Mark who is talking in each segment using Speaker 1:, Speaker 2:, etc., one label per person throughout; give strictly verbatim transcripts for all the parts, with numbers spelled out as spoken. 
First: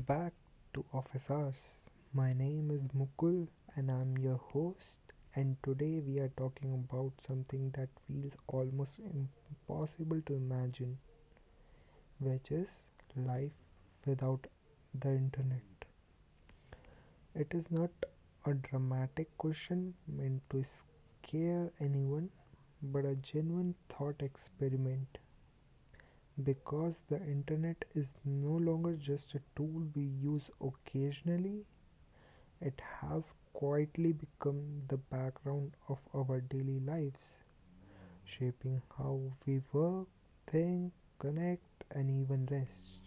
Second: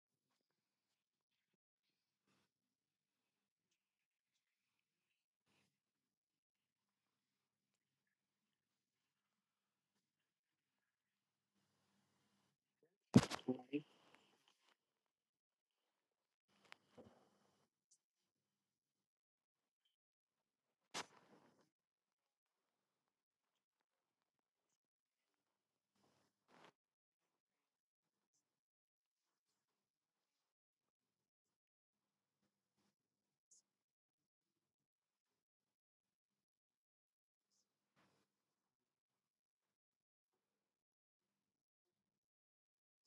Speaker 1: back to Office Hours. My name is Mukul and I'm your host. And today we are talking about something that feels almost impossible to imagine, which is life without the internet. It is not a dramatic question meant to scare anyone, but a genuine thought experiment because the internet is no longer just a tool we use occasionally. It has quietly become the background of our daily lives, shaping how we work, think, connect, and even rest.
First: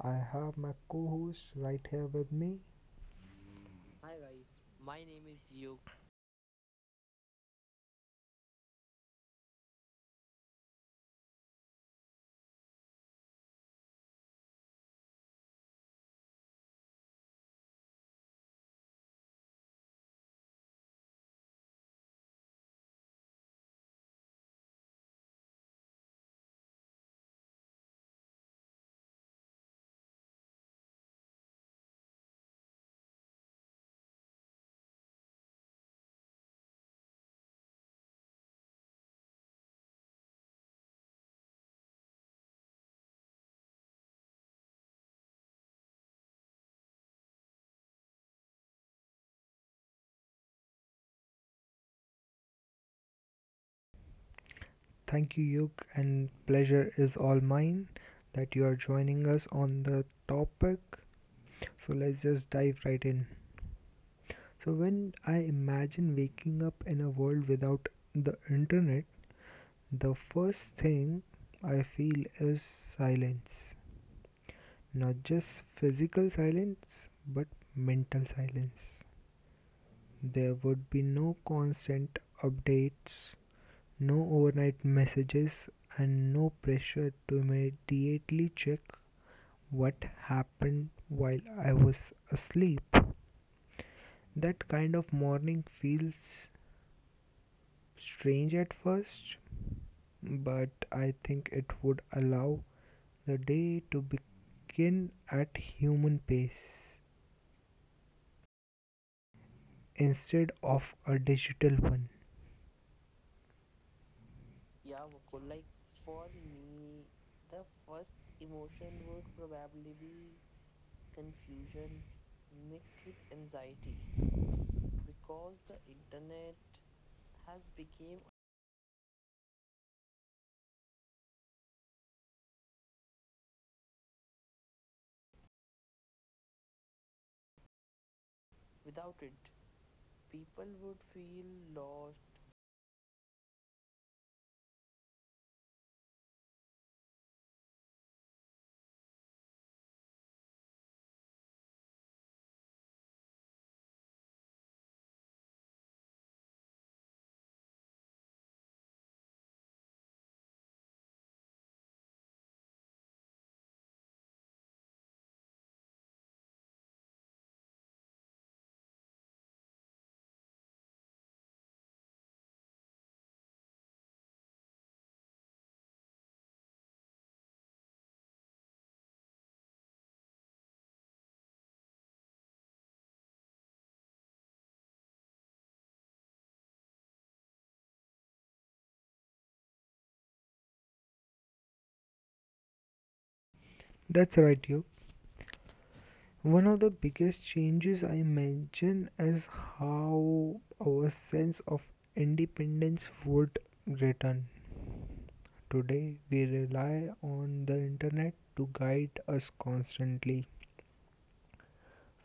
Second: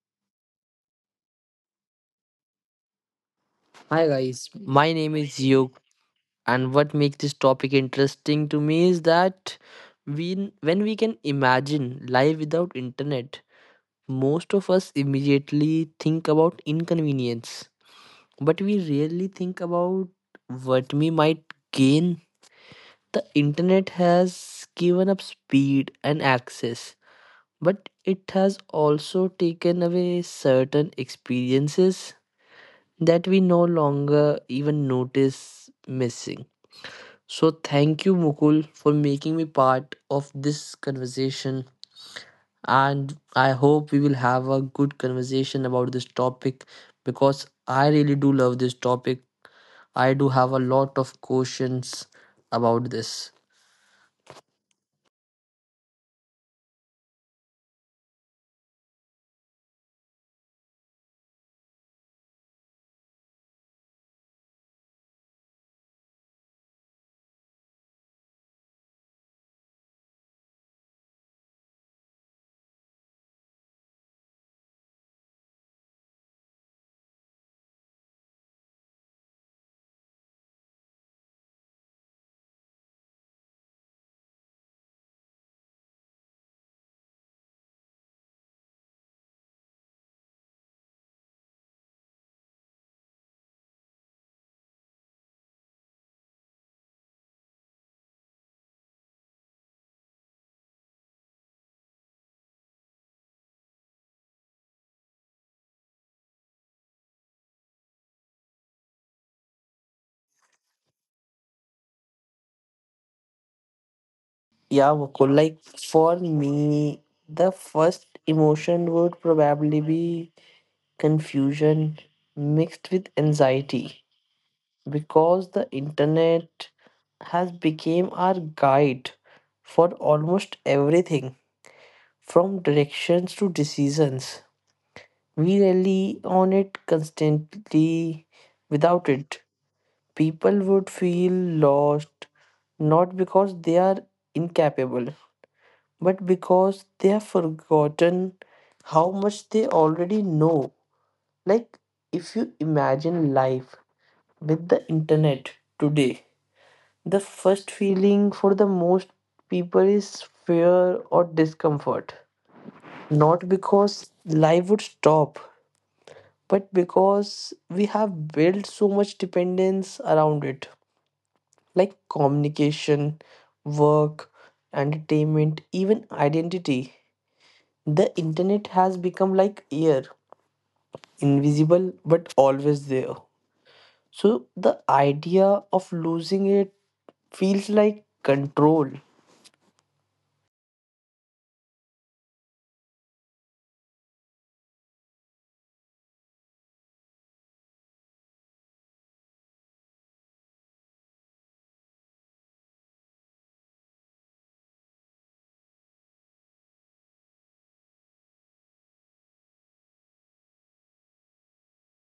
Speaker 1: I have my co host right here with me.
Speaker 2: Hi guys, my name is Yug, and what makes this topic interesting to me is that we, when we can imagine life without internet, most of us immediately think about inconvenience, but we rarely think about what we might gain. The internet has given up speed and access, but it has also taken away certain experiences that we no longer even notice missing. So thank you, Mukul, for making me part of this conversation. And I hope we will have a good conversation about this topic because I really do love this topic. I do have a lot of questions about this.
Speaker 1: Thank you, Yug, and pleasure is all mine that you are joining us on the topic. So let's just dive right in. So, when I imagine waking up in a world without the internet, the first thing I feel is silence. Not just physical silence, but mental silence. There would be no constant updates, no overnight messages, and no pressure to immediately check what happened while I was asleep. That kind of morning feels strange at first, but I think it would allow the day to begin at human pace instead of a digital one.
Speaker 2: Yeah, Mukul, like for me, the first emotion would probably be confusion mixed with anxiety, because the internet has become our guide for almost everything, from directions to decisions. We rely on it constantly. Without it, people would feel lost, not because they are incapable, but because they have forgotten how much they already know. Like, if you imagine life with the internet today, the first feeling for the most people is fear or discomfort. Not because life would stop, but because we have built so much dependence around it, like communication, work, entertainment, even identity. The internet has become like air, invisible but always there. So the idea of losing it feels like control.
Speaker 1: That's right, you. One of the biggest changes I imagine is how our sense of independence would return. Today, we rely on the internet to guide us constantly,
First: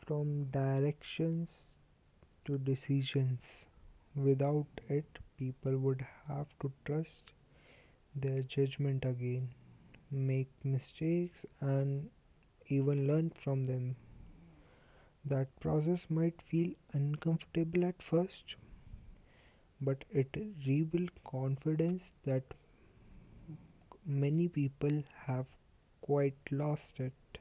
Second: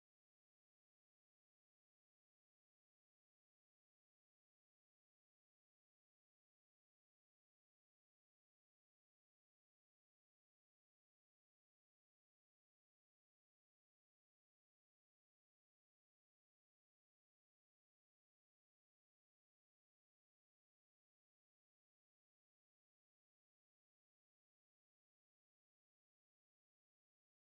Speaker 1: from directions to decisions. Without it, people would have to trust their judgment again, make mistakes, and even learn from them. That process might feel uncomfortable at first, but it rebuilds confidence that many people have quite lost it.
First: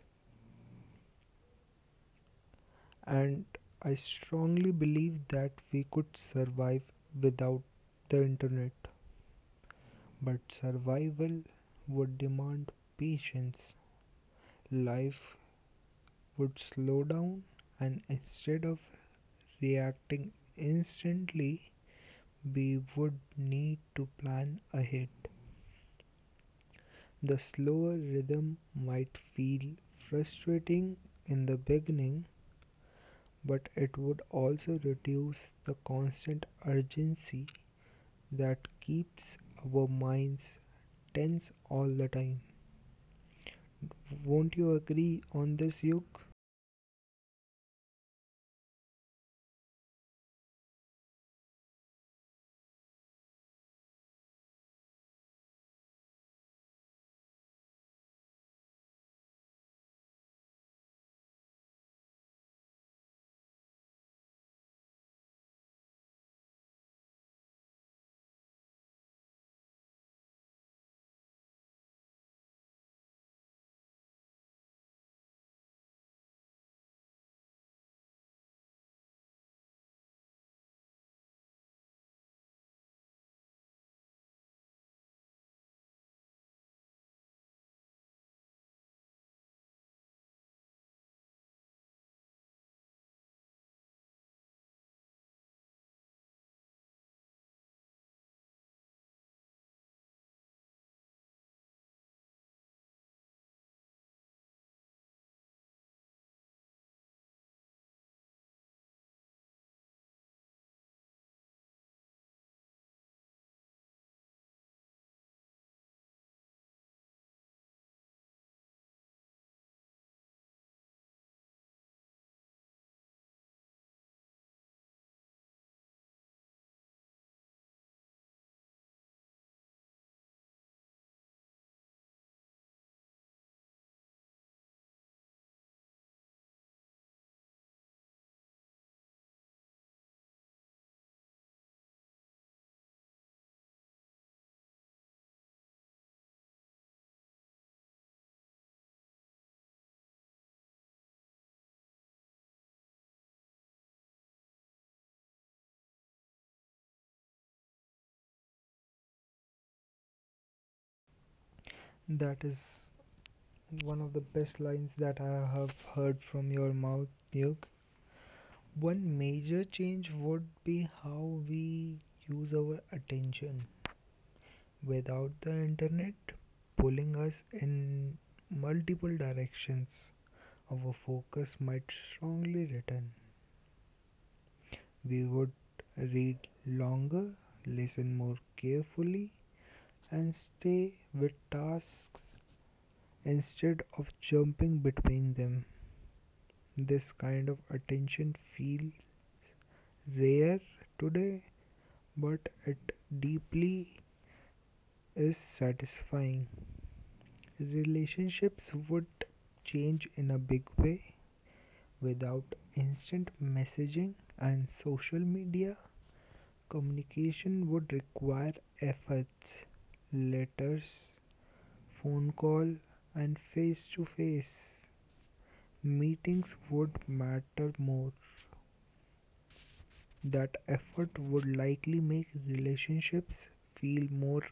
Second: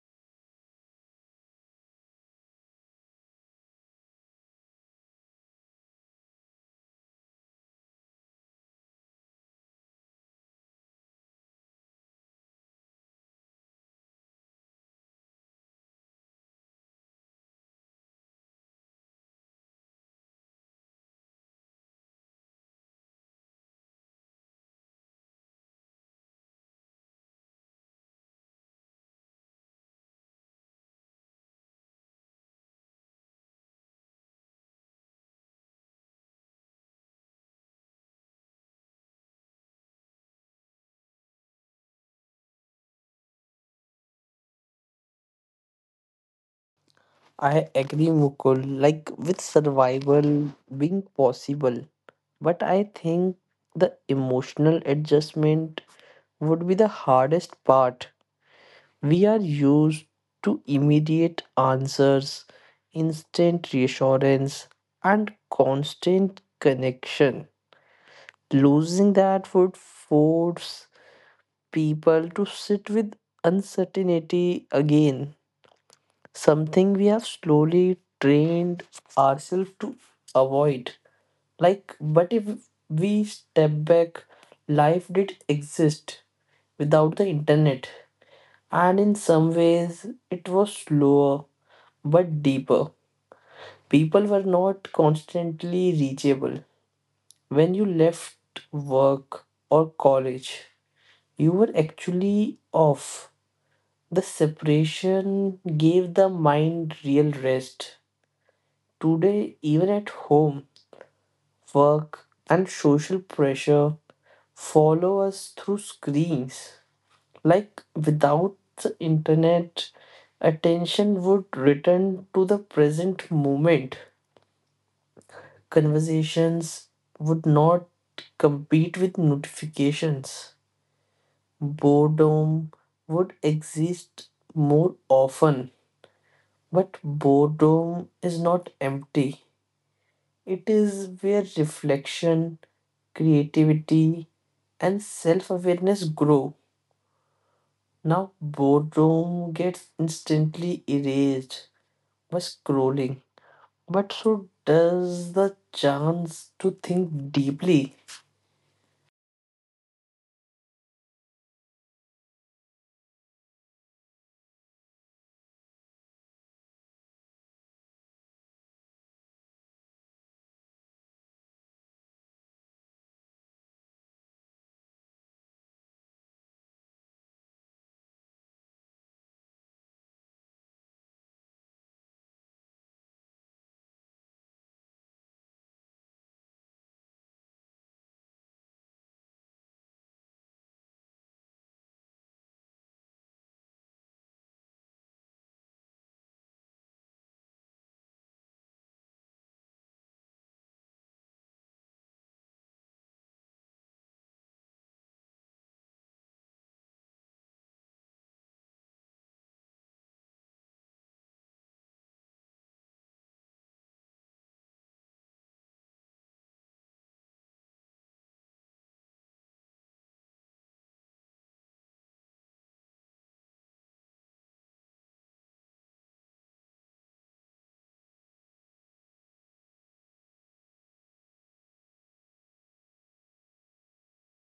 Speaker 1: And I strongly believe that we could survive without the internet, but survival would demand patience. Life would slow down and instead of reacting instantly, we would need to plan ahead. The slower rhythm might feel frustrating in the beginning, but it would also reduce the constant urgency that keeps our minds tense all the time. Won't you agree on this, Yuk?
Speaker 2: I agree, Mukul. Like with survival being possible, but I think the emotional adjustment would be the hardest part. We are used to immediate answers, instant reassurance, and constant connection. Losing that would force people to sit with uncertainty again, something we have slowly trained ourselves to avoid. Like, but if we step back, life did exist without the internet, and in some ways, it was slower but deeper. People were not constantly reachable. When you left work or college, you were actually off. The separation gave the mind real rest. Today, even at home, work, and social pressure follow us through screens. Like without the internet, attention would return to the present moment. Conversations would not compete with notifications. Boredom would exist more often. But boredom is not empty, it is where reflection, creativity, and self awareness grow. Now, boredom gets instantly erased by scrolling, but so does the chance to think deeply.
Speaker 1: That is one of the best lines that I have heard from your mouth, Duke. One major change would be how we use our attention without the internet pulling us in multiple directions. Our focus might strongly return. We would read longer, listen more carefully, and stay with tasks instead of jumping between them. This kind of attention feels rare today, but it deeply is satisfying. Relationships would change in a big way without instant messaging and social media. Communication would require efforts, letters, phone call, and face to face. Meetings would matter more. That effort would likely make relationships feel more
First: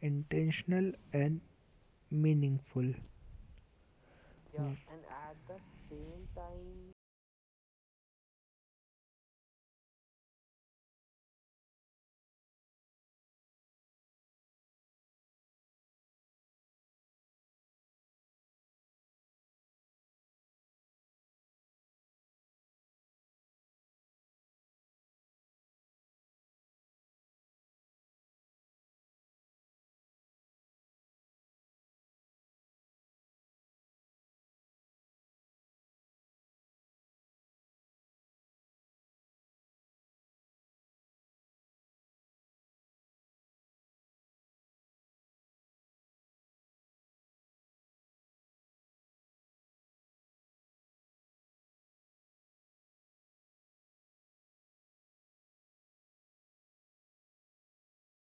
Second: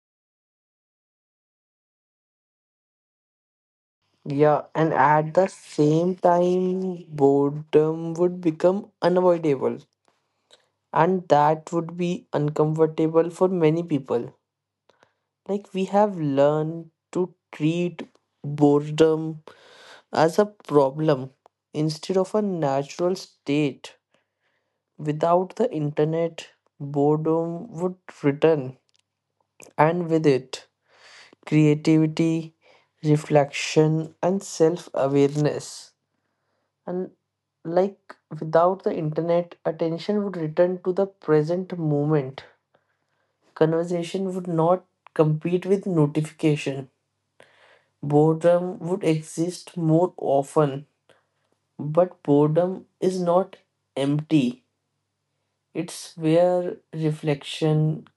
Speaker 1: intentional and meaningful.
Speaker 2: Yeah, and at the same time, boredom would become unavoidable, and that would be uncomfortable for many people. Like, we have learned to treat boredom as a problem instead of a natural state. Without the internet, boredom would return, and with it, creativity, reflection, and self awareness. And like without the internet, attention would return to the present moment. Conversation would not compete with notification. Boredom would exist more often, but boredom is not empty. It's where reflection,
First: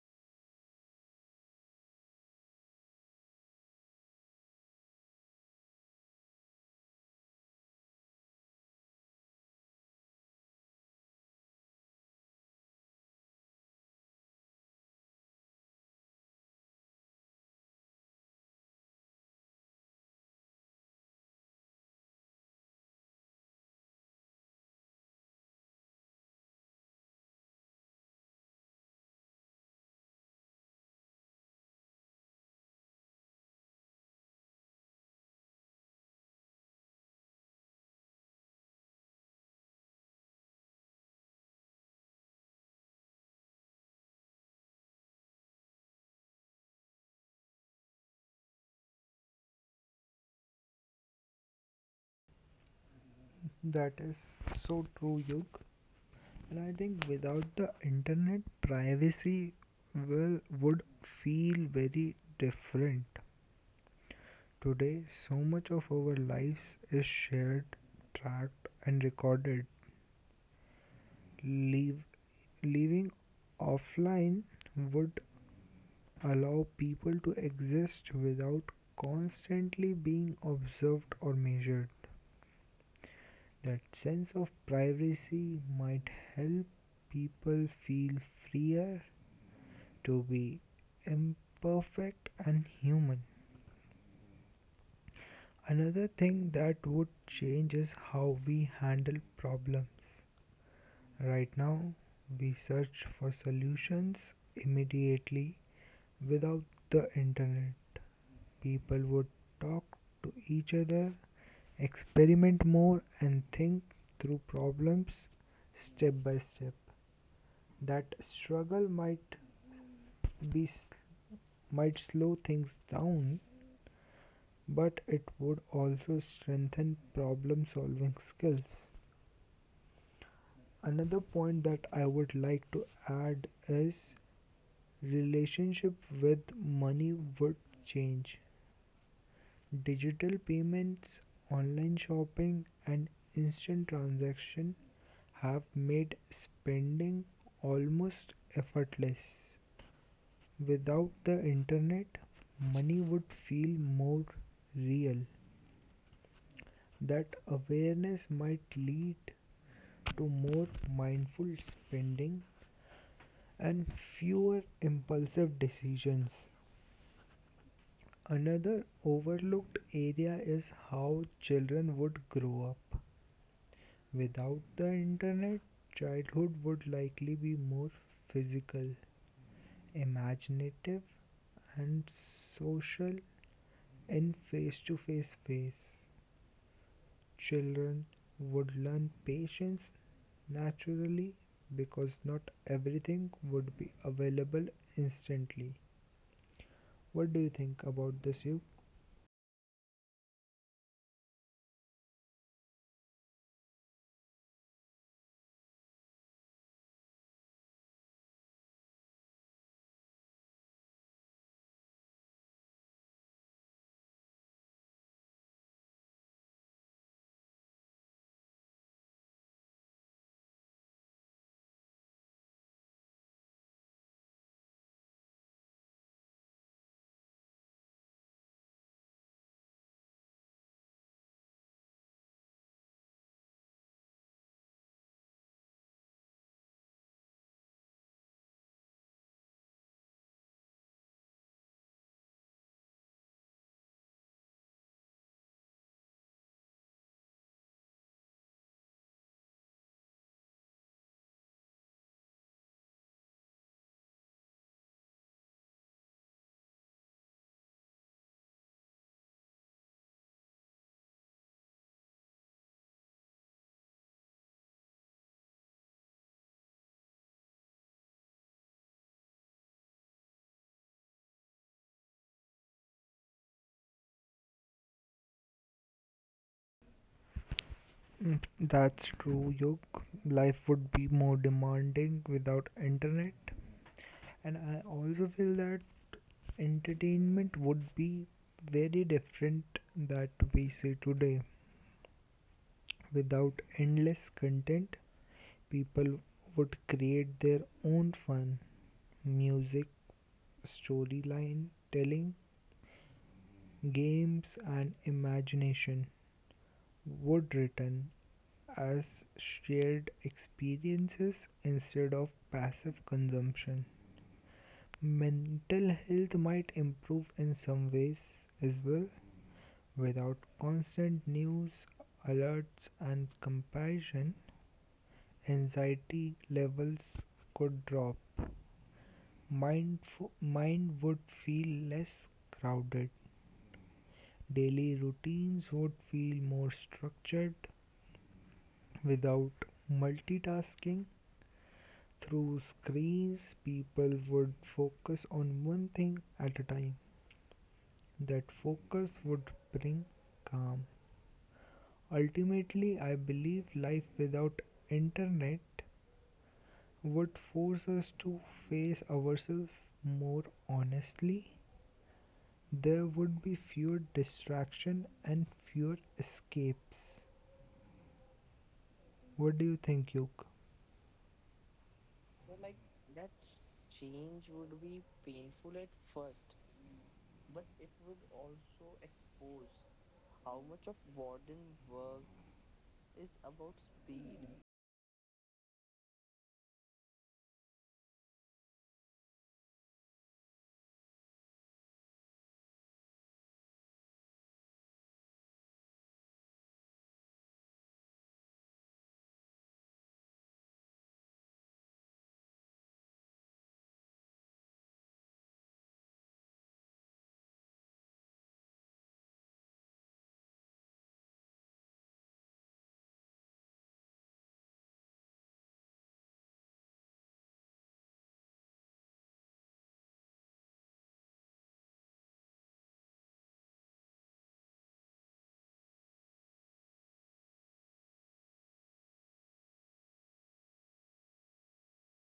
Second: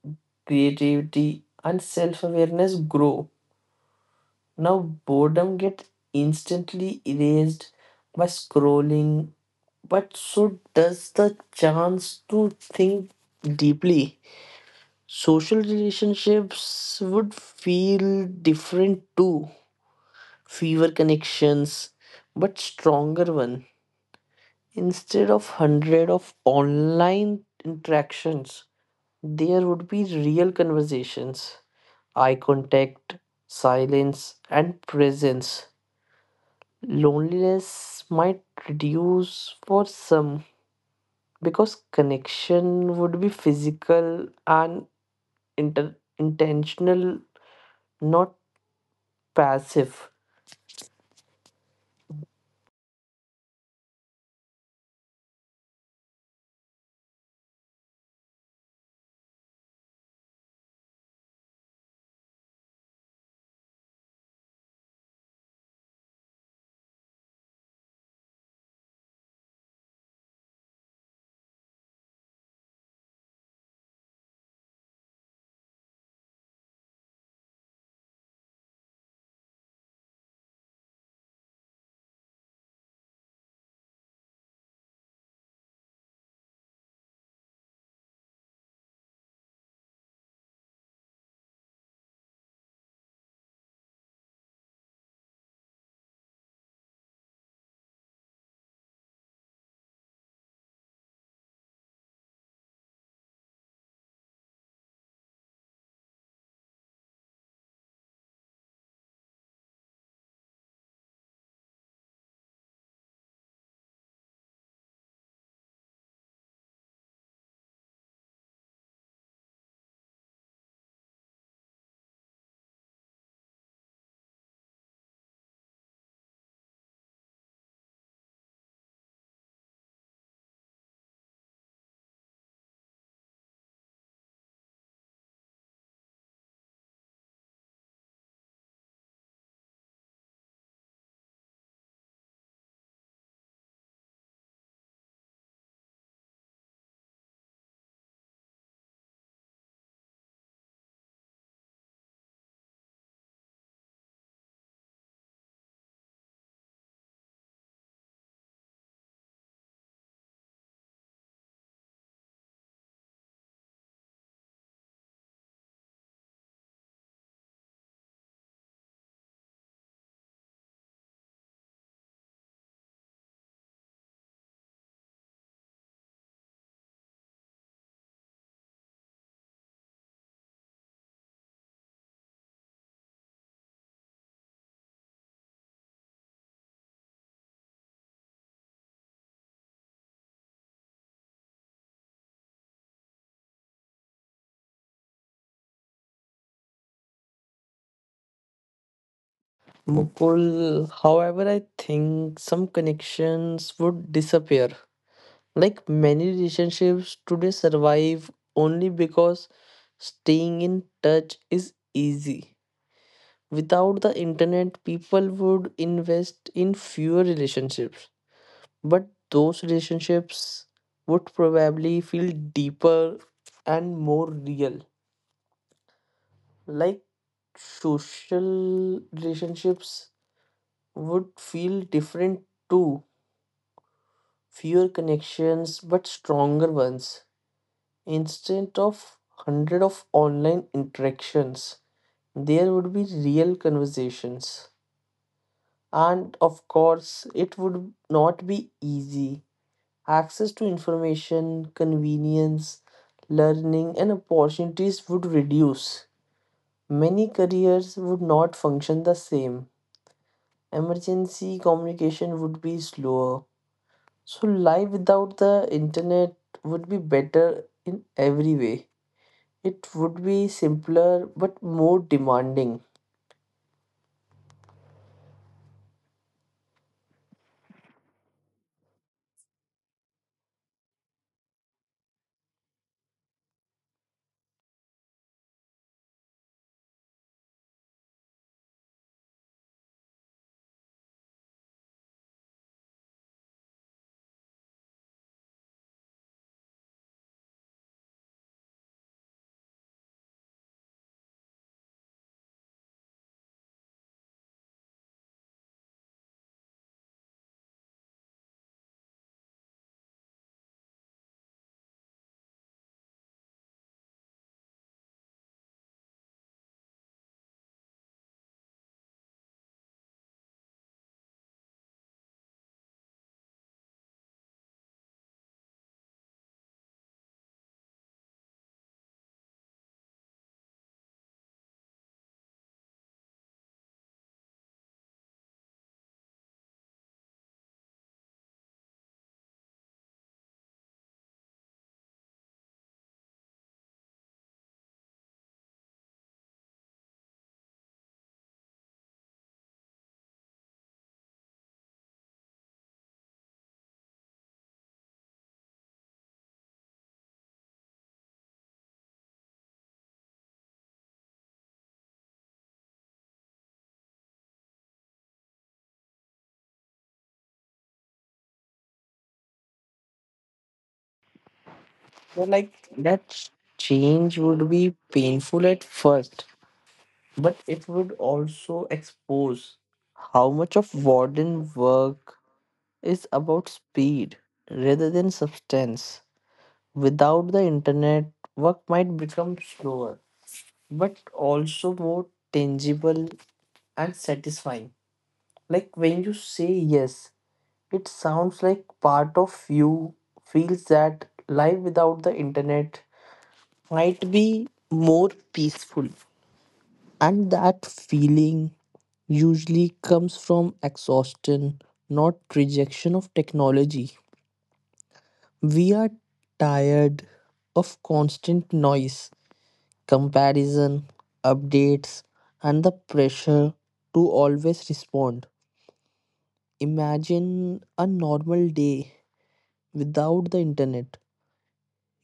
Speaker 2: creativity, and self awareness grow. Now, boredom gets instantly erased by scrolling, but so does the chance to think deeply. Social relationships would feel different too. Fewer connections, but stronger one. Instead of hundred of online interactions, there would be real conversations, eye contact, silence, and presence. Loneliness might reduce for some because connection would be physical and inter- intentional, not passive.
Speaker 1: That is so true, Yug. And I think without the internet, privacy will, would feel very different. Today, so much of our lives is shared, tracked, and recorded. Leave, leaving offline would allow people to exist without constantly being observed or measured. That sense of privacy might help people feel freer to be imperfect and human. Another thing that would change is how we handle problems. Right now, we search for solutions immediately. Without the internet, people would talk to each other, experiment more, and think through problems step by step. That struggle might be s- might slow things down, but it would also strengthen problem solving skills. Another point that I would like to add is relationship with money would change. Digital payments, online shopping, and instant transactions have made spending almost effortless. Without the internet, money would feel more real. That awareness might lead to more mindful spending and fewer impulsive decisions. Another overlooked area is how children would grow up. Without the internet, childhood would likely be more physical, imaginative, and social in face to face ways. Children would learn patience naturally because not everything would be available instantly. What do you think about this, Yug?
Speaker 2: Mukul, however, I think some connections would disappear. Like many relationships today survive only because staying in touch is easy. Without the internet, people would invest in fewer relationships, but those relationships would probably feel deeper and more real. Like social relationships would feel different too. Fewer connections, but stronger ones. Instead of hundred of online interactions, there would be real conversations. And of course, it would not be easy. Access to information, convenience, learning, and opportunities would reduce. Many careers would not function the same. Emergency communication would be slower. So, life without the internet would be better in every way. It would be simpler but more demanding.
Speaker 1: That's true, Yug. Life would be more demanding without internet. And I also feel that entertainment would be very different that we see today. Without endless content, people would create their own fun. Music, storyline, telling, games, and imagination would return as shared experiences instead of passive consumption. Mental health might improve in some ways as well. Without constant news alerts and comparison, anxiety levels could drop. Mind, f- mind would feel less crowded. Daily routines would feel more structured without multitasking. Through screens, people would focus on one thing at a time. That focus would bring calm. Ultimately, I believe life without internet would force us to face ourselves more honestly. There would be fewer distraction and fewer escapes. What do you think, Yuk?
Speaker 2: So, like that change would be painful at first, but it would also expose how much of warden work is about speed rather than substance. Without the internet, work might become slower, but also more tangible and satisfying. Like when you say yes, it sounds like part of you feels that life without the internet might be more peaceful. And that feeling usually comes from exhaustion, not rejection of technology. We are tired of constant noise, comparison, updates, and the pressure to always respond. Imagine a normal day without the internet.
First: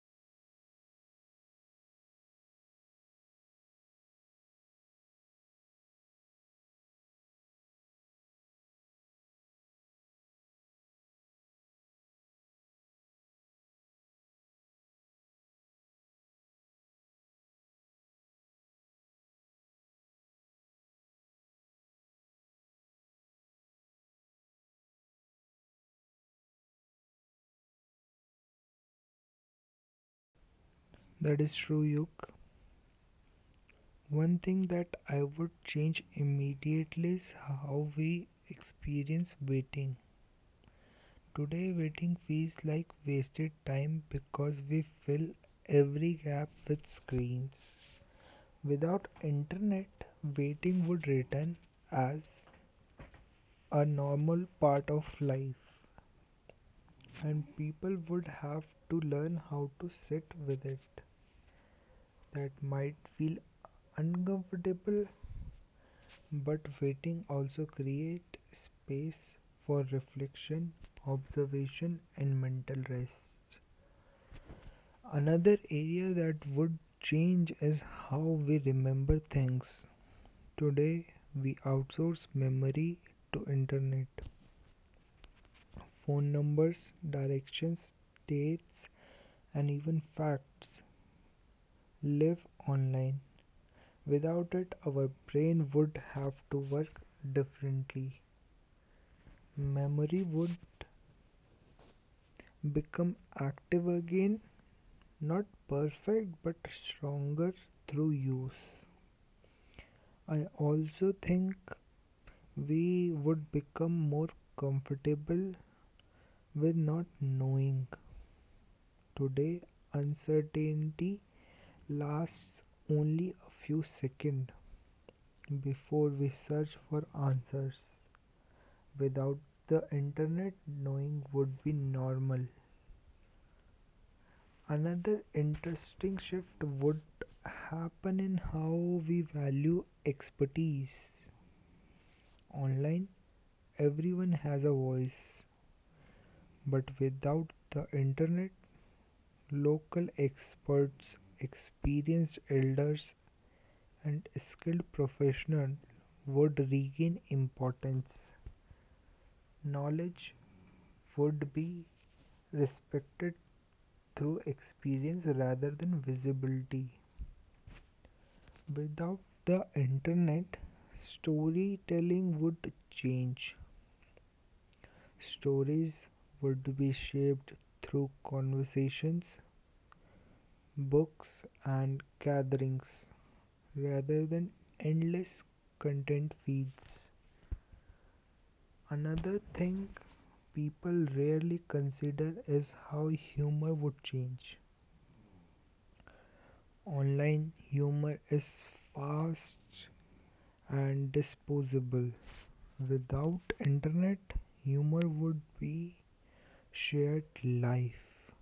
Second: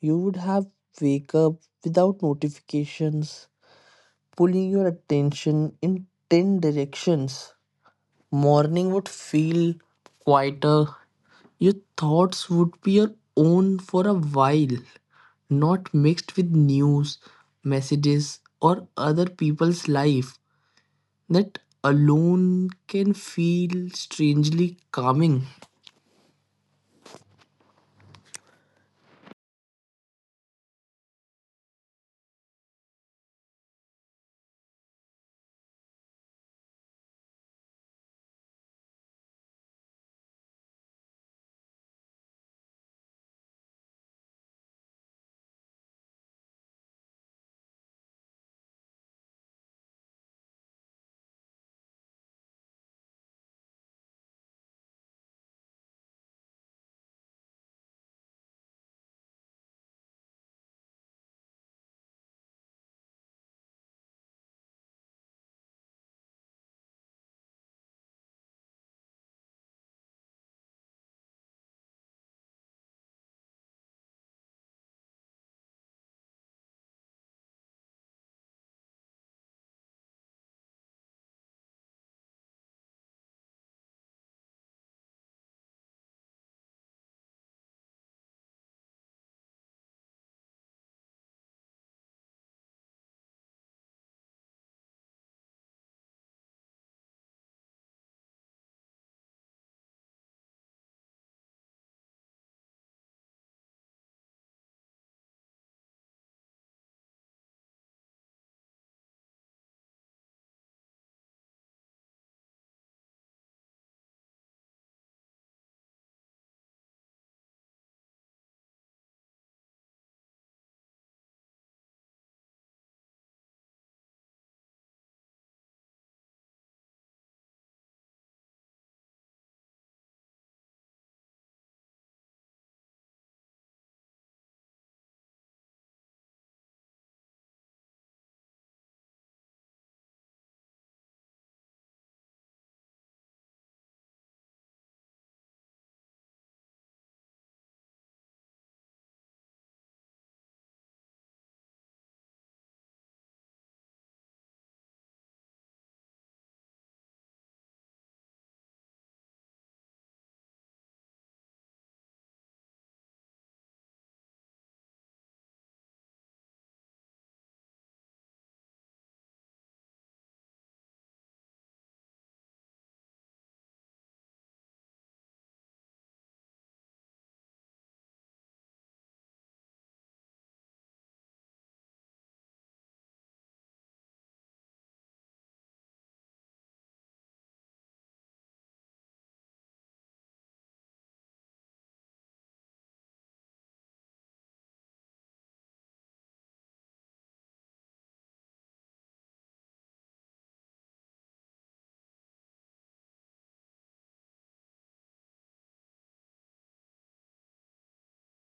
Speaker 2: You would have wake up without notifications, pulling your attention in ten directions. Morning would feel quieter. Your thoughts would be your own for a while, not mixed with news, messages, or other people's life. That alone can feel strangely calming.
Speaker 1: That is true, Yuk. One thing that I would change immediately is how we experience waiting. Today, waiting feels like wasted time because we fill every gap with screens. Without internet, waiting would return as a normal part of life, and people would have to learn how to sit with it. That might feel uncomfortable, but waiting also create space for reflection, observation, and mental rest. Another area that would change is how we remember things. Today we outsource memory to internet. Phone numbers, directions, dates and even facts live online. Without it our brain would have to work differently. Memory would become active again, not perfect but stronger through use. I also think we would become more comfortable with not knowing. Today, uncertainty lasts only a few seconds before we search for answers. Without the internet, knowing would be normal. Another interesting shift would happen in how we value expertise. Online, everyone has a voice, but without the internet, local experts, experienced elders, and skilled professionals would regain importance. Knowledge would be respected through experience rather than visibility. Without the internet, storytelling would change. Stories would be shaped through conversations books and gatherings rather than endless content feeds. Another thing people rarely consider is how humor would change. Online humor is fast and disposable. Without internet, humor would be shared life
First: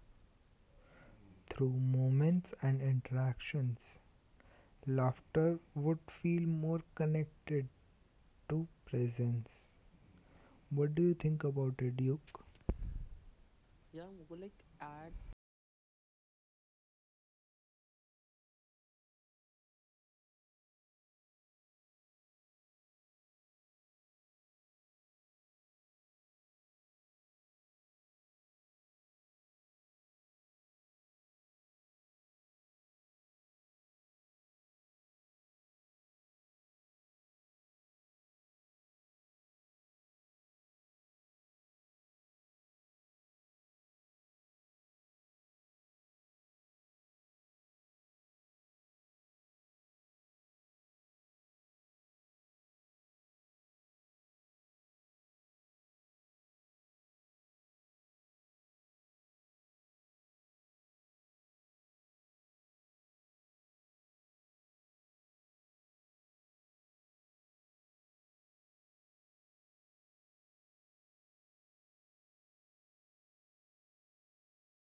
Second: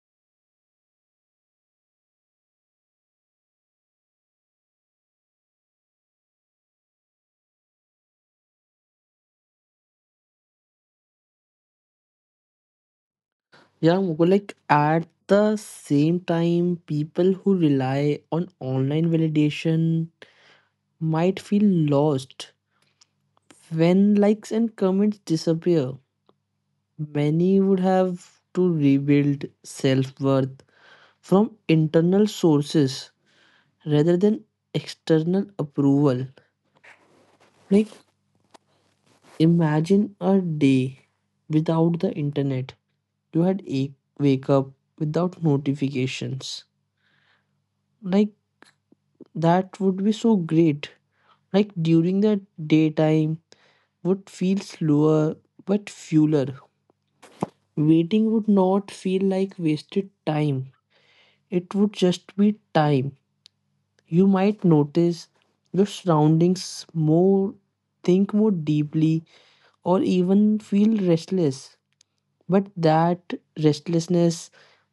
Speaker 1: through moments and interactions. Laughter would feel more connected to presence. What do you think about it, Duke?
Speaker 2: Yeah, Mukul, like at the same time, people who rely on online validation might feel lost when likes and comments disappear. Many would have to rebuild self worth from internal sources rather than external approval. Like, imagine a day without the internet. You had a wake up without notifications. Like, that would be so great. Like, during the daytime would feel slower but fuller. Waiting would not feel like wasted time. It would just be time. You might notice your surroundings more, think more deeply, or even feel restless. But that restlessness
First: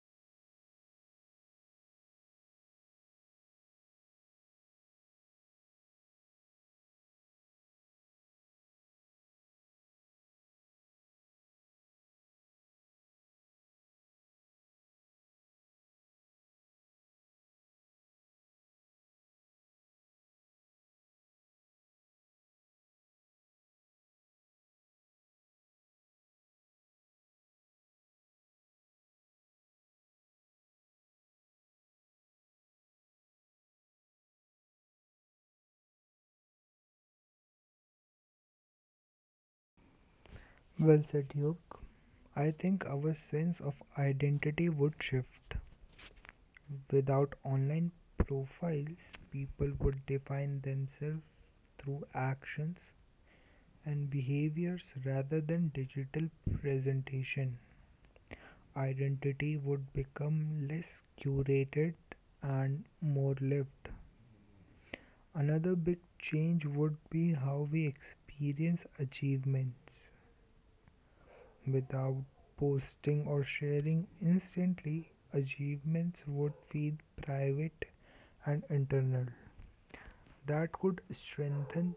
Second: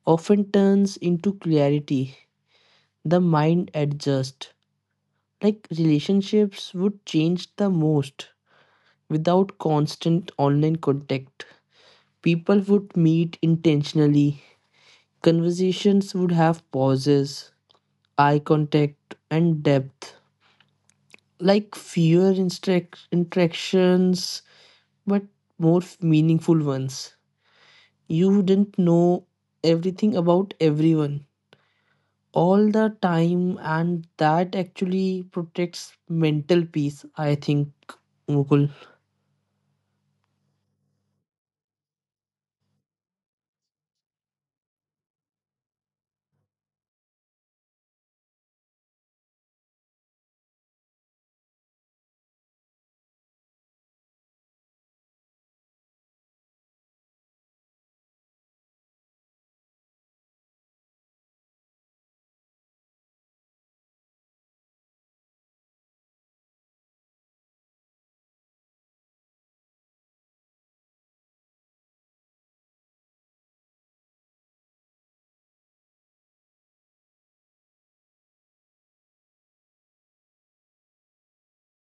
Speaker 2: often turns into clarity. The mind adjusts. Like relationships would change the most without constant online contact. People would meet intentionally. Conversations would have pauses, eye contact, and depth. Like fewer instruct- interactions, but more f- meaningful ones. You didn't know everything about everyone all the time, and that actually protects mental peace, I think, Mukul.
Speaker 1: Well said, Duke. I think our sense of identity would shift. Without online profiles, people would define themselves through actions and behaviors rather than digital presentation. Identity would become less curated and more lived. Another big change would be how we experience achievements. Without posting or sharing instantly, achievements would feel private and internal. That could strengthen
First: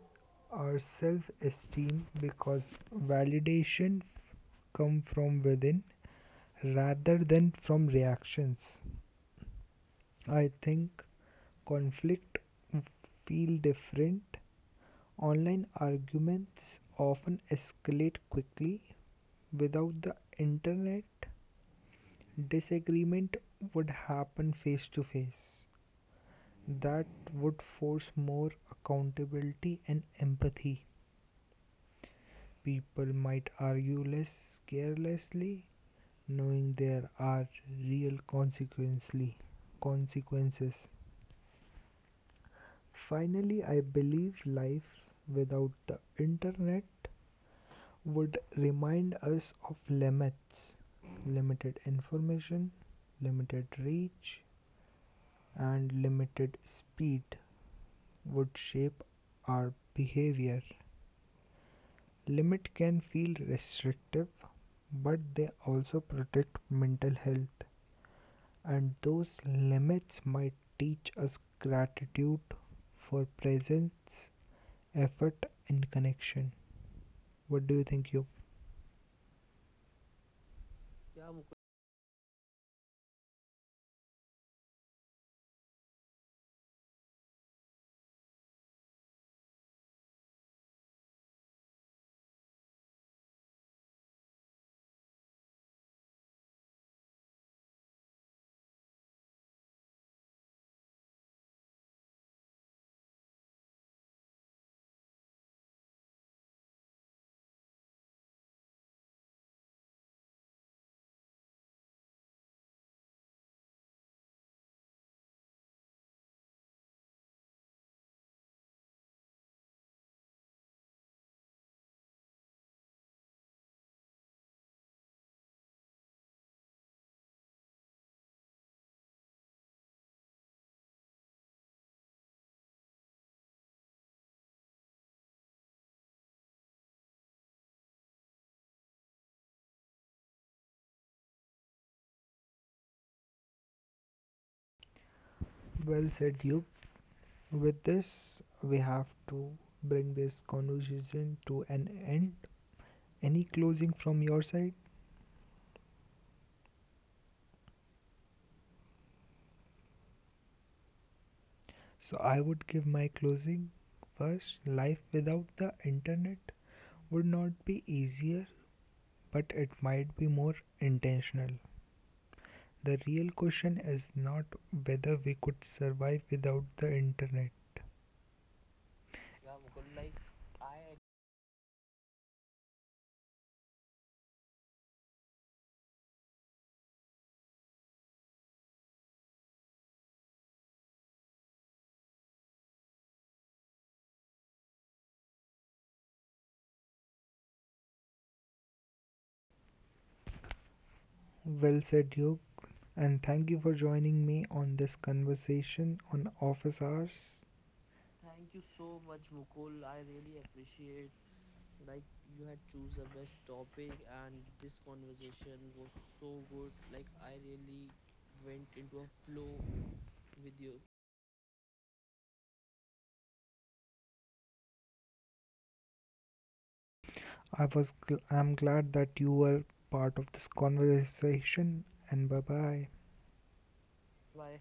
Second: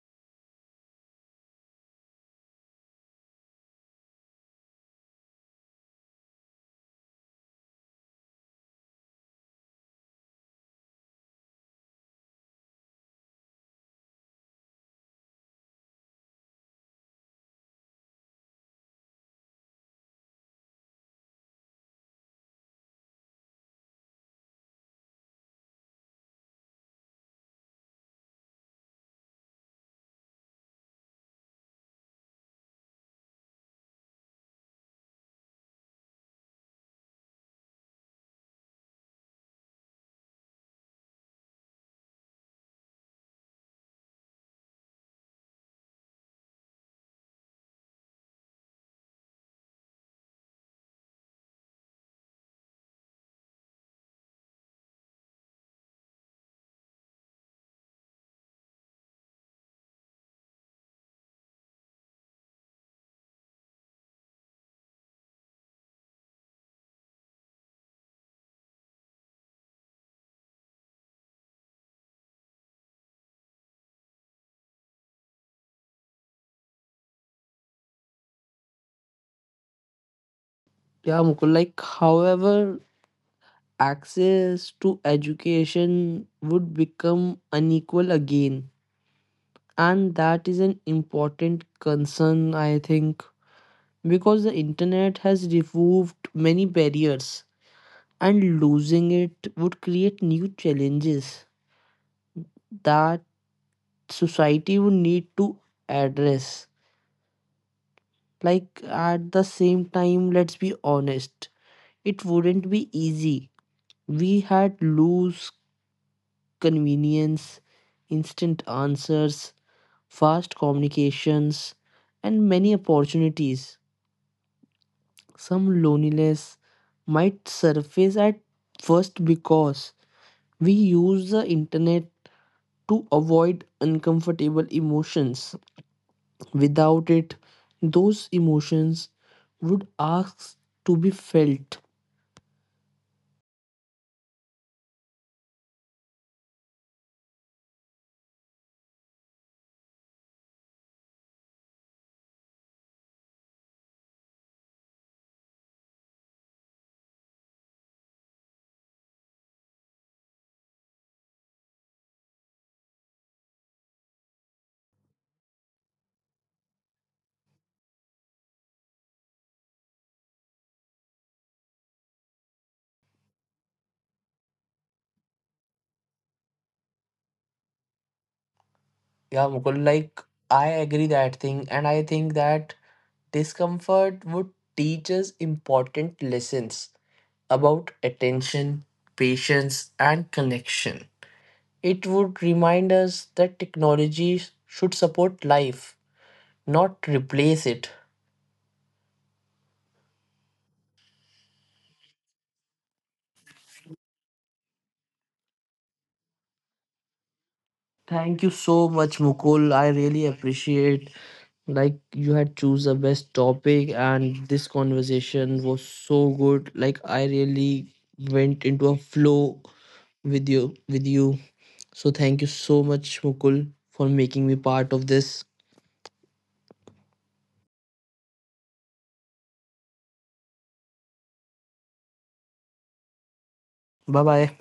Speaker 1: our self esteem because validation come from within rather than from reactions. I think conflict feel different. Online arguments often escalate quickly. Without the internet, disagreement would happen face to face. That would force more accountability and empathy. People might argue less carelessly, knowing there are real consequently consequences. Finally, I believe life without the internet would remind us of limits limited information, limited reach, and limited speed would shape our behavior. Limit can feel restrictive, but they also protect mental health, and those limits might teach us gratitude for presence, effort, and connection. What do you think, you?
Speaker 2: Yeah, Mukul, like, however, access to education would become unequal again, and that is an important concern, I think, because the internet has removed many barriers and losing it would create new challenges that society would need to address. Like at the same time, let's be honest, it wouldn't be easy. We had lose convenience, instant answers, fast communications, and many opportunities. Some loneliness might surface at first because we use the internet to avoid uncomfortable emotions. Without it, those emotions would ask to be felt.
Speaker 1: Well said, you. With this, we have to bring this conversation to an end. Any closing from your side? So I would give my closing first. Life without the internet would not be easier, but it might be more intentional. The real question is not whether we could survive without the internet.
Speaker 2: Yeah, Mukul, like I agree that thing, and I think that discomfort would teach us important lessons about attention, patience, and connection. It would remind us that technology should support life, not replace it.
Speaker 1: Well said, Yog, and thank you for joining me on this conversation on Office Hours.
Speaker 2: Thank you so much, Mukul. I really appreciate like you had choose the best topic and this conversation was so good. Like I really went into a flow with you with you. So thank you so much, Mukul, for making me part of this.
Speaker 1: I was gl- I'm glad that you were part of this conversation and bye bye.
Speaker 2: Bye bye.